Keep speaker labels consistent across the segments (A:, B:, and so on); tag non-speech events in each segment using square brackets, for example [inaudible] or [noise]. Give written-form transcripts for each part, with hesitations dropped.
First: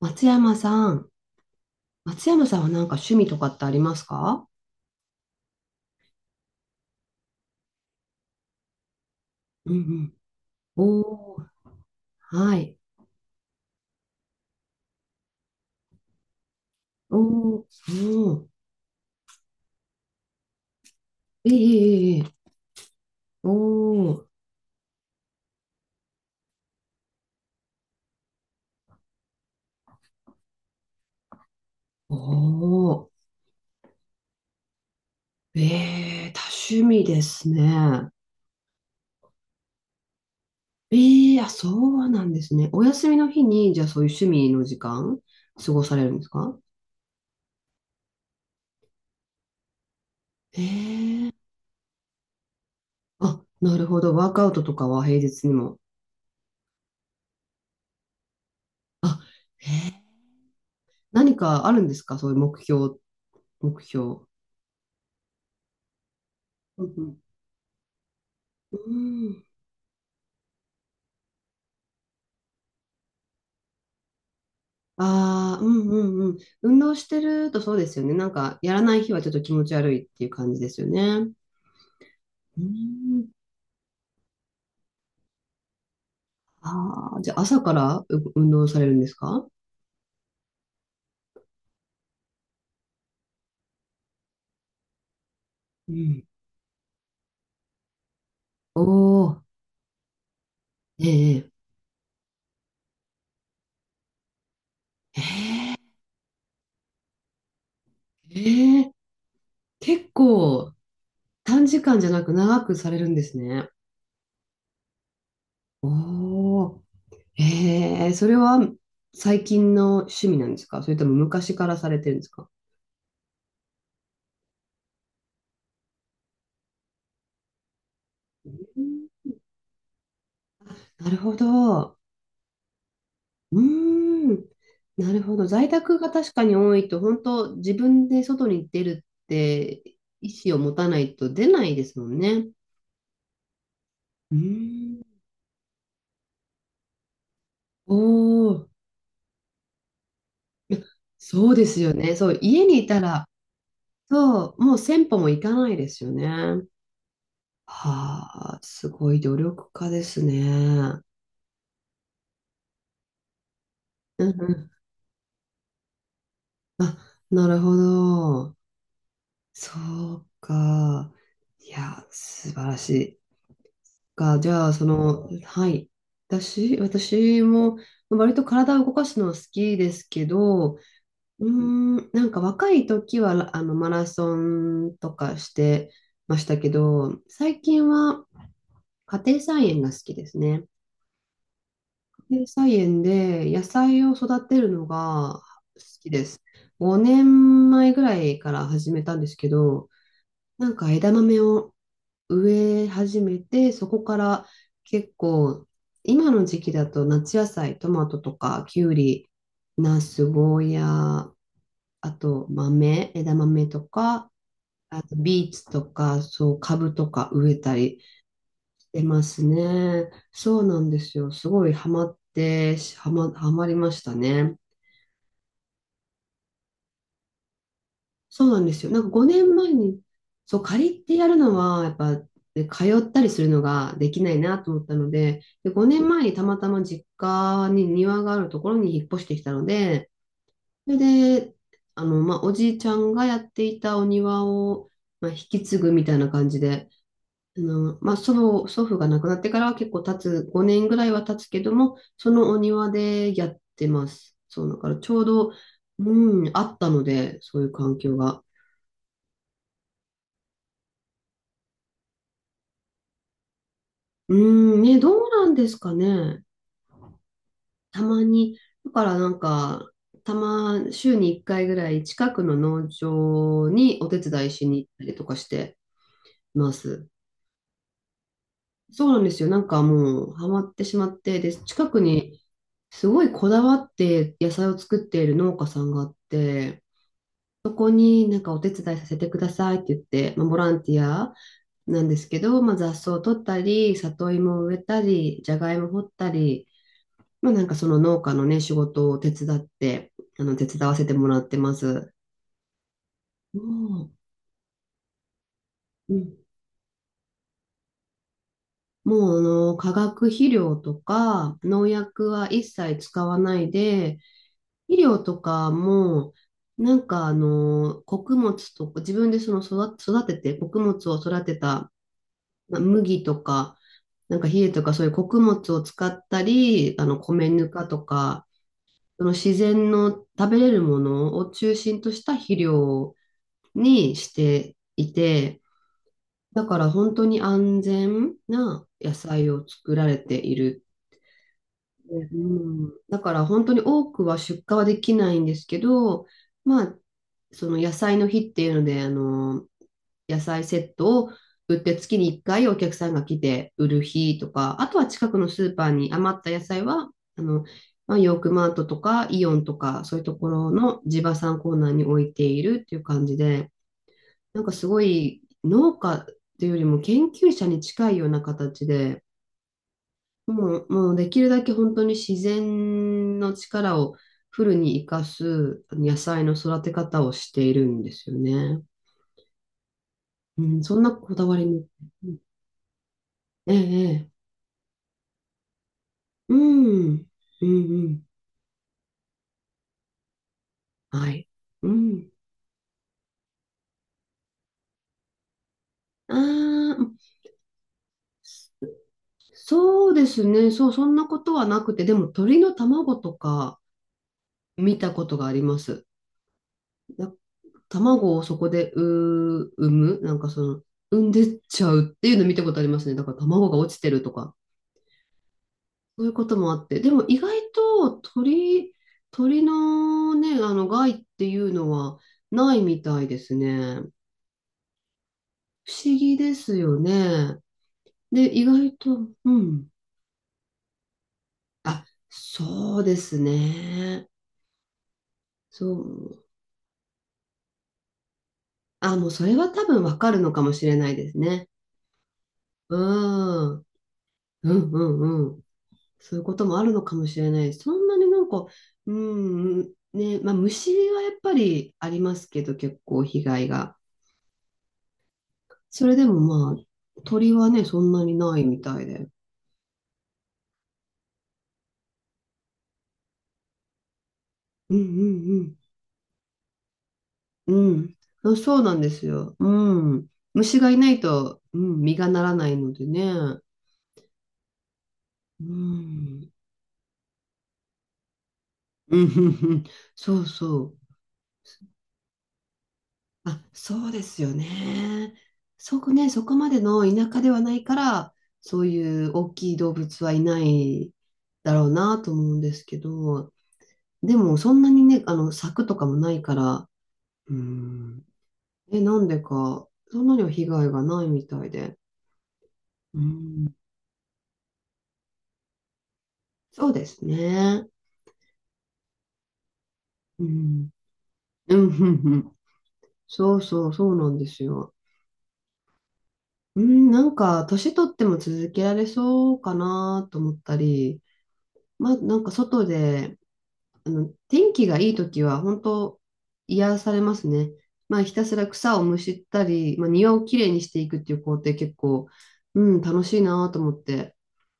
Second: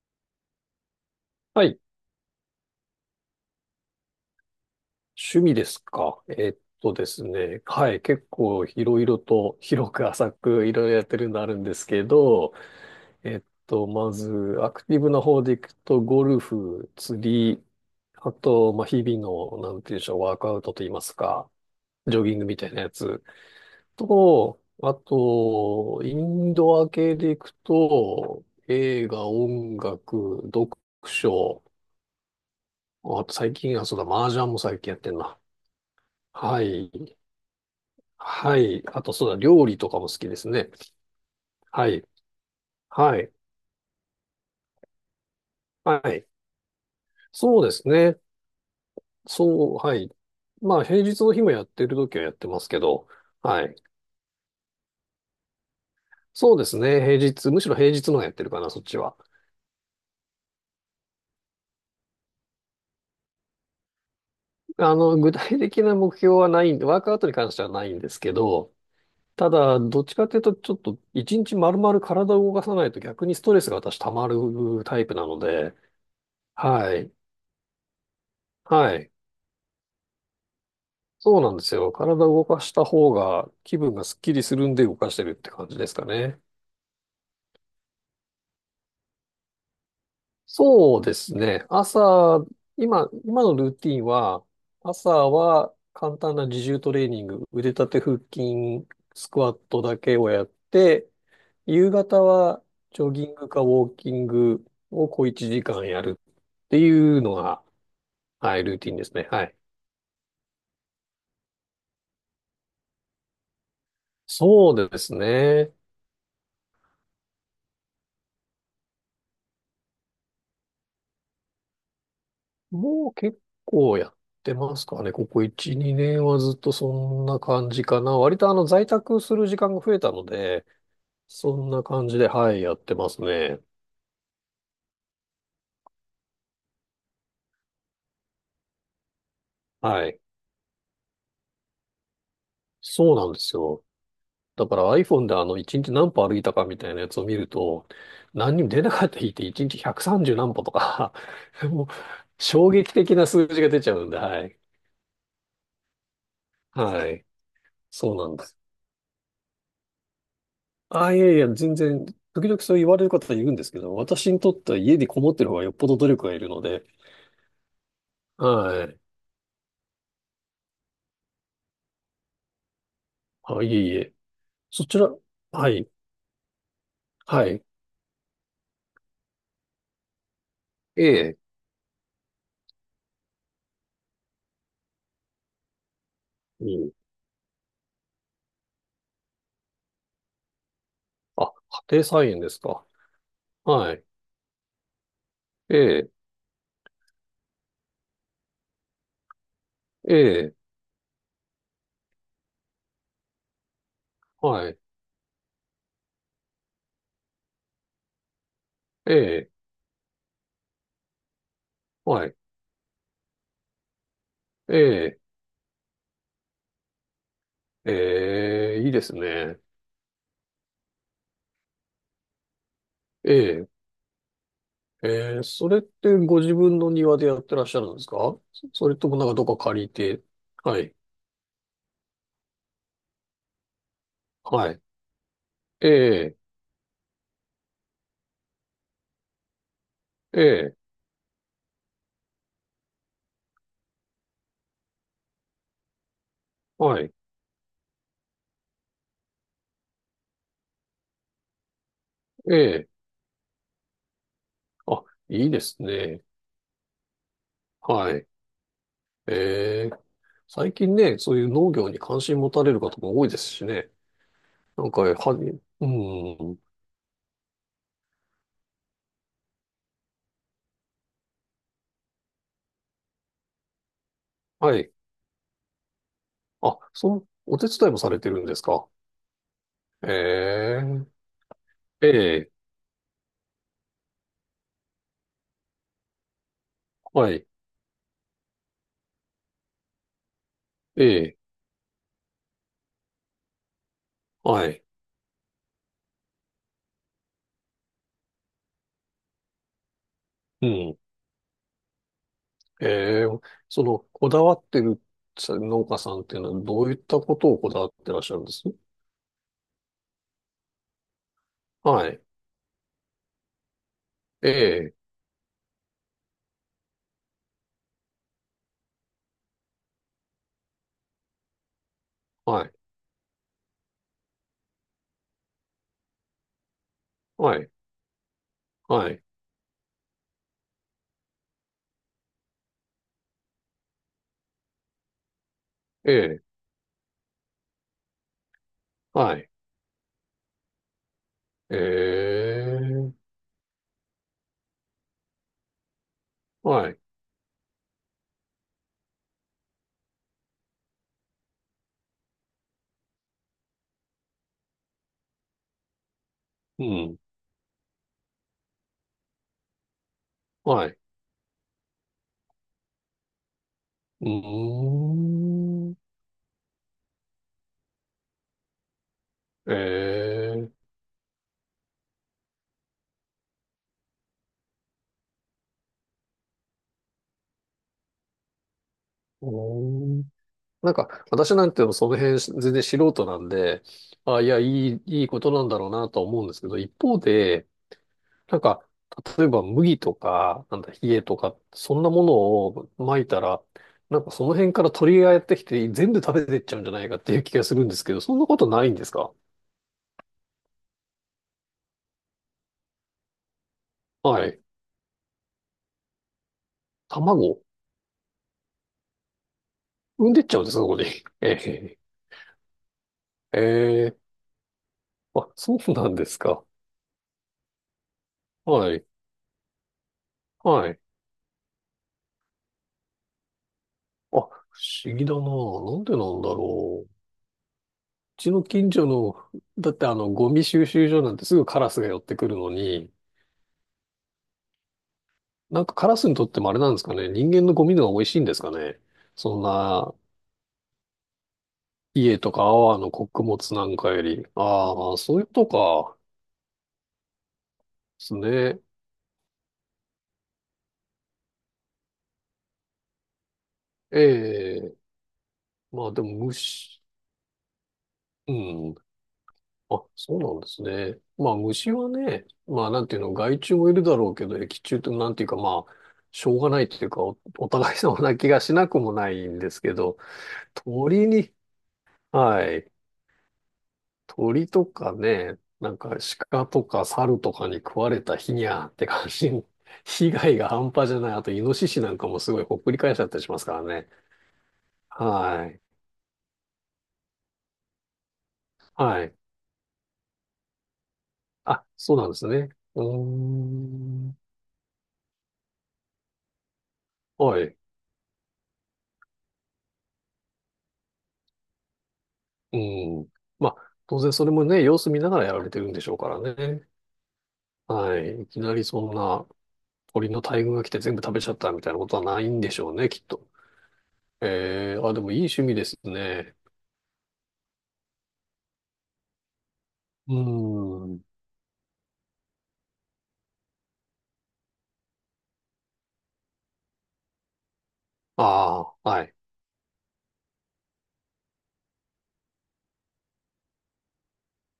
A: 松山さん。
B: はい。
A: 松山さんはなんか趣味とかってありますか？
B: 趣味ですか。えっとですね。はい。結構いろいろと [laughs]
A: う
B: 広く
A: ん、
B: 浅くい
A: う
B: ろいろ
A: ん。
B: やってる
A: お
B: の
A: ー、
B: あるんですけど、
A: はい。
B: まずアクティブな方でいくと、ゴルフ、釣
A: おー、
B: り、あ
A: おー、
B: と、まあ、日々の、なんていうんでしょう、ワークアウトといいますか、
A: ええええ
B: ジ
A: え
B: ョギン
A: え、
B: グみたいなやつ
A: おー、
B: と、あと、インドア系でいくと、映画、音楽、読書、
A: おー、
B: あと最近はそうだ、麻雀も最近やってんな。
A: ええ、多
B: は
A: 趣
B: い。
A: 味ですね。
B: はい。あと、そうだ、料理とかも好きですね。
A: ええ、あ、そ
B: はい。
A: うなんですね。お休み
B: は
A: の
B: い。
A: 日に、じゃあそういう趣味の時間、過ごさ
B: は
A: れるんで
B: い。
A: すか？
B: そうですね。そう、はい。まあ、平日
A: ええ、
B: の日もやってる時はやってますけど、
A: あ、
B: はい。
A: なるほど。ワークアウトとかは平日にも。
B: そうですね。平日、むしろ平日の方がやってるかな、そっちは。
A: あ、ええ、何かあるんですか？そういう目標、目標。
B: 具体的な目標はないん
A: う
B: で、ワークアウ
A: ん、
B: トに関してはないんですけど、
A: うん。
B: ただ、どっちかというと、ちょっと、一日丸々体を動かさないと逆にストレスが私溜まるタイプなの
A: ああ、う
B: で、
A: ん、うん、うん。運
B: は
A: 動し
B: い。
A: てるとそうですよね。なんか、やらな
B: は
A: い日
B: い。
A: はちょっと気持ち悪いっていう感じですよね。
B: そうなんですよ。体を動
A: う
B: かした方
A: ん。
B: が気分がスッキリするんで動かしてるって感じですかね。
A: ああ、じゃあ朝から運動されるんですか？
B: そうですね。朝、今のルーティンは、朝は
A: う
B: 簡
A: ん。
B: 単な自重トレーニング、腕立て腹
A: お
B: 筋、スク
A: お、
B: ワットだけをやっ
A: え
B: て、
A: え、
B: 夕方はジョギングかウォーキングを小1時間やるっていうのが、はい、ルー
A: え
B: テ
A: え、
B: ィンですね。はい。
A: 結構短時間じゃなく長くされるんですね。
B: そうですね。
A: おお、ええ、それは最近の趣味なんですか？それとも昔からされてるんですか？
B: もう結構やってますかね。ここ1、2年はずっとそんな感じかな。割と
A: う
B: 在宅
A: ん、
B: する時間が増えたので、
A: なるほ
B: そんな
A: ど。
B: 感じで、はい、やってます
A: う
B: ね。
A: ーん。なるほど。在宅が確かに多いと、本当自分で外に出るって
B: はい。
A: 意思を持たないと出ないですもんね。
B: そうなんですよ。
A: うー
B: だから
A: ん。
B: iPhone で1日何歩歩いたかみたいなやつを見ると、
A: お
B: 何に
A: お、
B: も出なかった日って1日130何歩とか
A: そうで
B: [laughs]
A: す
B: もう
A: よね。そう、家
B: 衝
A: にい
B: 撃
A: た
B: 的な
A: ら、
B: 数字が出ちゃうんで、は
A: そ
B: い。
A: う、もう1000歩も行かないですよね。
B: はい。そうなんで
A: は
B: す。
A: あ、すごい努力家ですね。
B: あ、いやいや、全然、時々そう言われる方いるんですけど、
A: うん、
B: 私にとっ
A: う
B: ては家にこもってる方がよっぽど努力がいるの
A: ん。
B: で、
A: あ、なるほど。
B: はい。
A: そうか。いや、素晴らしい。
B: あ、いえいえ。
A: じゃあ、そ
B: そちら、
A: の、は
B: は
A: い。
B: い、
A: 私、私
B: はい。
A: も、割と体を動かすのは好きですけど、う
B: ええ、
A: ーん、なんか若い時は、マラソンとかしてました
B: う
A: け
B: ん。
A: ど、最近は家庭菜園が好きですね。
B: あ、家庭菜
A: 家
B: 園
A: 庭
B: です
A: 菜
B: か。
A: 園で野
B: は
A: 菜
B: い。
A: を育てるのが
B: え
A: 好き
B: え、
A: です。5年前ぐらいから始めたんですけど、
B: ええ、
A: なんか枝豆を植え始めて、そこから
B: はい。
A: 結構、今の時期だと夏野菜、トマトとか、きゅう
B: え
A: り、
B: え、
A: ナス、ゴーヤー、あ
B: はい。
A: と豆、枝豆とか、
B: え
A: あと
B: え、
A: ビーツとか、そう、株とか植えたり
B: ええ、
A: し
B: いい
A: て
B: です
A: ます
B: ね。
A: ね。そうなんですよ。すごいハマって、
B: え
A: ハマ
B: え、
A: りましたね。
B: ええ、それってご自分の庭でやってらっしゃるんですか。
A: そうなん
B: そ
A: です
B: そ
A: よ。
B: れ
A: なんか
B: ともなんか
A: 5
B: どこか
A: 年前
B: 借り
A: に、
B: て。
A: そう、
B: は
A: 借
B: い、
A: りてやるのは、やっぱ、ね、通ったりするのができないなと
B: は
A: 思
B: い。
A: ったので、で、
B: え
A: 5年前に
B: え、
A: たまたま実家に庭があるところに引っ越してきたので、
B: ええ、
A: それで、まあ、おじいちゃんがやっていたお庭を、まあ、引き継ぐみたいな感じで、
B: はい。
A: まあ、祖母、祖父が亡くなってからは結構経つ、5年ぐらいは経つけども、そのお
B: ええ
A: 庭でやってます。そう、だから
B: あ、
A: ちょう
B: いい
A: ど、
B: ですね。
A: うん、あったので、そういう環
B: は
A: 境
B: い。
A: が。
B: えー、最近ね、そういう農業に関心持たれる方も多いですしね。
A: うーん、
B: なん
A: ね、
B: か、
A: どうなんです
B: う
A: かね。
B: ん。
A: たまに、だからなんか、週に1回ぐらい近くの農場にお手伝いし
B: は
A: に行っ
B: い。
A: たりとかしてま
B: あ、
A: す。
B: そう、お手伝いもされてるんですか。
A: そうなんですよ。なんかもうハマってしま
B: え
A: って、で、近くに
B: ー、ええ
A: すごいこだわって野菜を作っている農家さんがあって、
B: はい。
A: ここになんかお手伝いさせてくださいって言って、まあ、ボランティア
B: ええ
A: なんですけど、まあ、雑草を取ったり、里芋を
B: は
A: 植え
B: い。
A: たり、じゃがいも掘ったり、まあなんかその農家のね、仕事を手伝って、手
B: う
A: 伝わ
B: ん。
A: せてもらってます。
B: えー、その、
A: も
B: こだわってる農家さ
A: う、う
B: んっ
A: ん、
B: ていうのは、どういったことをこだわってらっしゃるんです
A: もう化学肥料とか農
B: はい。
A: 薬は一切使わないで、
B: ええ
A: 肥料とかも、なんか穀物とか、自分でその育てて、穀物を育てた、
B: はい。
A: まあ、麦とか、なんか稗とかそういう穀物を使ったり、米
B: は
A: ぬ
B: い。
A: かとか、
B: はい。
A: その自然の食べれるものを中心とした肥料にしていて、
B: ええ
A: だから本当に安全な野
B: はい。
A: 菜を作られている。うん、
B: ええ
A: だから本当に多くは出荷はできないんですけど、ま
B: は
A: あ、
B: い。
A: その野菜の日っていうので、野菜セットを売って月に1回お客さんが来て売る日とか、あとは近くのスーパーに余った野菜
B: う
A: は、
B: ん。
A: あの、まあ、ヨークマートとかイオンとかそういうところ
B: はい。
A: の地場産コーナーに置いているっていう感じで、
B: う
A: なんかすごい
B: ー
A: 農
B: ん。
A: 家っていうよりも研究者に近いような形で、
B: ええ
A: もうできるだけ本当に自然の力をフルに活かす野菜の育て方をしているんですよね。
B: うーん。
A: うん、
B: なん
A: そんな
B: か、
A: こだ
B: 私
A: わ
B: な
A: り
B: んて
A: も。
B: その
A: うん、
B: 辺全然素人なん
A: え
B: で、
A: え、ええ、
B: あ、いや、いいことなんだろうなとは思うんで
A: う
B: すけど、一
A: ん、う
B: 方
A: ん、う
B: で、
A: ん、
B: なんか、例えば麦とか、なんだ、冷え
A: は
B: と
A: い。
B: か、
A: う
B: そんなも
A: ん。
B: のを撒いたら、なんかその辺から鳥がやってきて全部食
A: あ
B: べてっちゃうんじゃない
A: あ、
B: かっていう気がするんですけど、そんなことないんですか。
A: そうですね。そう、そんなことはなくて、でも鳥の卵とか
B: はい。
A: 見たことがあります。
B: 卵
A: 卵をそこで産む、
B: 産ん
A: なん
B: でっ
A: か
B: ちゃ
A: そ
B: うんです
A: の、
B: か、ここに。
A: 産ん
B: [laughs] え
A: でっちゃ
B: え
A: うっていうの見たことありますね。だから卵が落ちて
B: ええ
A: るとか、
B: あ、そうなん
A: そ
B: で
A: ういう
B: す
A: こと
B: か。
A: もあって。でも意外と鳥、
B: はい。
A: のね、
B: はい。あ、
A: 害っていうのはないみたいですね。
B: 不思議だな。
A: 不
B: なん
A: 思
B: でな
A: 議
B: んだ
A: ですよ
B: ろう。う
A: ね。
B: ち
A: で、
B: の
A: 意
B: 近
A: 外
B: 所
A: と、う
B: の、
A: ん。
B: だってゴミ収集所なんてすぐカラス
A: あ、
B: が寄ってくるの
A: そう
B: に、
A: ですね。
B: なん
A: そ
B: かカラスに
A: う。
B: とってもあれなんですかね。人間のゴミの方が美味しいんですかね。
A: あ、もうそれ
B: そん
A: は多分
B: な、
A: わかるのかもしれないですね。
B: 家とか
A: う
B: 泡の穀
A: ん。
B: 物
A: うん、
B: なんかより。
A: う
B: ああ、そう
A: ん、
B: いう
A: う
B: こ
A: ん。
B: とか。
A: そういうこともあるのかもしれない。そんな
B: で
A: に
B: す
A: なんか、
B: ね。
A: うん、ね、まあ虫はやっぱりありますけど、結構被害が。
B: ええま
A: そ
B: あ
A: れ
B: で
A: で
B: も
A: もま
B: 虫、
A: あ、鳥はね、そんなに
B: う
A: ないみ
B: ん。
A: たいで。
B: あ、そうなんですね。まあ虫はね、まあなんていうの、害虫もいるだろうけど、益
A: う
B: 虫
A: ん、
B: ってなんていうか
A: うん、
B: まあ、しょうがないっていうか、[laughs] お
A: う
B: 互い
A: ん。
B: 様な
A: う
B: 気
A: ん。あ、
B: がし
A: そう
B: な
A: な
B: く
A: んで
B: も
A: す
B: ない
A: よ。
B: んですけ
A: う
B: ど、
A: ん。虫がいない
B: 鳥に、
A: と、うん、実がなら
B: は
A: ない
B: い、
A: のでね。
B: 鳥とかね、
A: う
B: なんか
A: ん。
B: 鹿とか猿とかに食われた日にゃーって
A: うん、う
B: 感
A: ん、
B: じ、
A: うん。
B: [laughs] 被
A: そう
B: 害が
A: そ
B: 半
A: う。
B: 端じゃない。あとイノシシなんかもすごいほっくり返しちゃったりしま
A: あ、
B: すから
A: そ
B: ね。
A: うですよね。
B: はい。
A: そこね、そこまでの田舎ではないから、そうい
B: は
A: う
B: い。
A: 大きい動物はいないだ
B: あ、
A: ろう
B: そう
A: な
B: な
A: と
B: んで
A: 思
B: す
A: うん
B: ね。
A: ですけ
B: うー
A: ど、で
B: ん。
A: もそんなにね、柵とかもないから、う
B: はい。
A: ん、なんでか、そんなには被害がないみたいで。
B: う
A: う
B: ん。ま
A: ん、
B: あ、当然それもね、様子見ながらやられてるんでしょうからね。
A: そうですね。
B: はい。いきなりそんな鳥の
A: う
B: 大群が
A: ん、
B: 来て全部食べちゃった
A: うん、
B: みたいな
A: う
B: ことは
A: ん、う
B: ない
A: ん、
B: んでしょうね、きっと。
A: そうそう、そうなんですよ。
B: えー、あ、でもいい趣味ですね。
A: うん、なんか、年取っても続けられそうかな
B: う
A: と思った
B: ー
A: り、
B: ん。
A: まあ、なんか外で、天気がいい時は本当癒されますね。まあ、ひたすら
B: あ
A: 草を
B: あ、
A: む
B: は
A: し
B: い。
A: ったり、まあ、庭をきれいにしていくっていう工程結構、うん、楽しいなと思って、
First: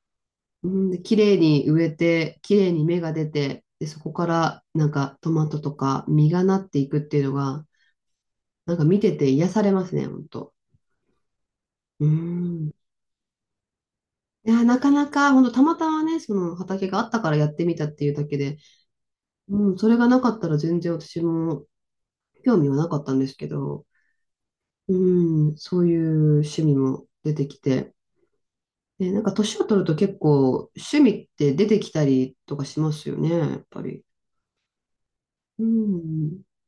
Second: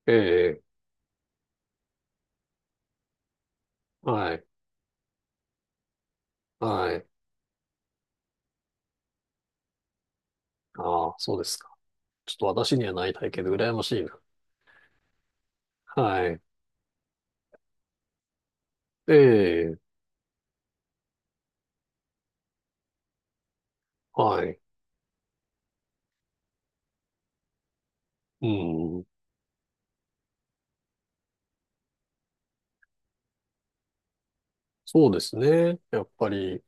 B: ええ、
A: うん、で、きれいに植えて、きれいに芽が出て、で、そこか
B: はい。
A: らなんかトマトとか実がなってい
B: は
A: くっ
B: い。
A: ていうのが、なんか見てて癒されますね、本当。
B: ああ、そうですか。
A: う
B: ちょっと私
A: ん。
B: にはない体験で羨ましいな。
A: いや、なかなか、本当たまたまね、
B: は
A: そ
B: い。
A: の畑があったからやってみたっていうだけで、
B: え
A: う
B: え、
A: ん、それがなかったら全然私も興味はなかったんですけど、
B: はい。
A: うん、そういう趣味も出てきて。
B: うん。
A: で、なんか年を取ると結構趣味って出てきたりとかしますよね、やっぱり。
B: そうです
A: う
B: ね。やっぱ
A: ん、
B: り、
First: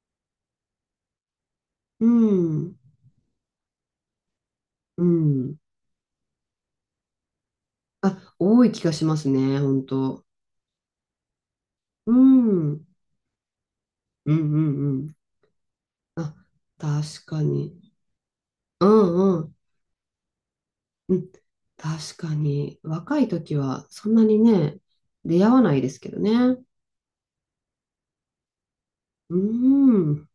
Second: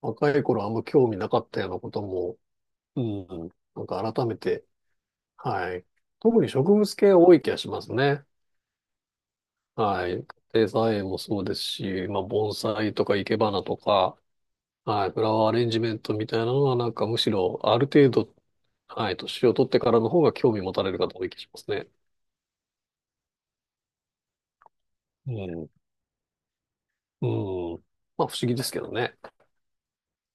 B: 若い頃あんま興味なかったようなこと
A: う
B: も、
A: ん、
B: うん。なんか改めて、
A: うん。
B: はい。特に植物系多い気がしますね。
A: あ、多い気がしますね、本
B: は
A: 当。
B: い。家庭菜園もそうですし、
A: う
B: まあ、盆
A: ん、うん、
B: 栽とか生け花とか、
A: うん、う
B: はい。
A: ん。
B: フラワーアレンジメントみ
A: あ、
B: たいなのは、なんかむ
A: 確
B: し
A: か
B: ろ、ある
A: に。
B: 程度、
A: う
B: はい。
A: ん、う
B: 年を
A: ん、
B: 取ってからの方が興味持たれる
A: う
B: 方多い
A: ん。
B: 気がしますね。
A: 確かに。若い時はそんなにね、
B: う
A: 出会わ
B: ん。
A: ないですけどね。
B: うん。まあ、不思議ですけどね。
A: うん。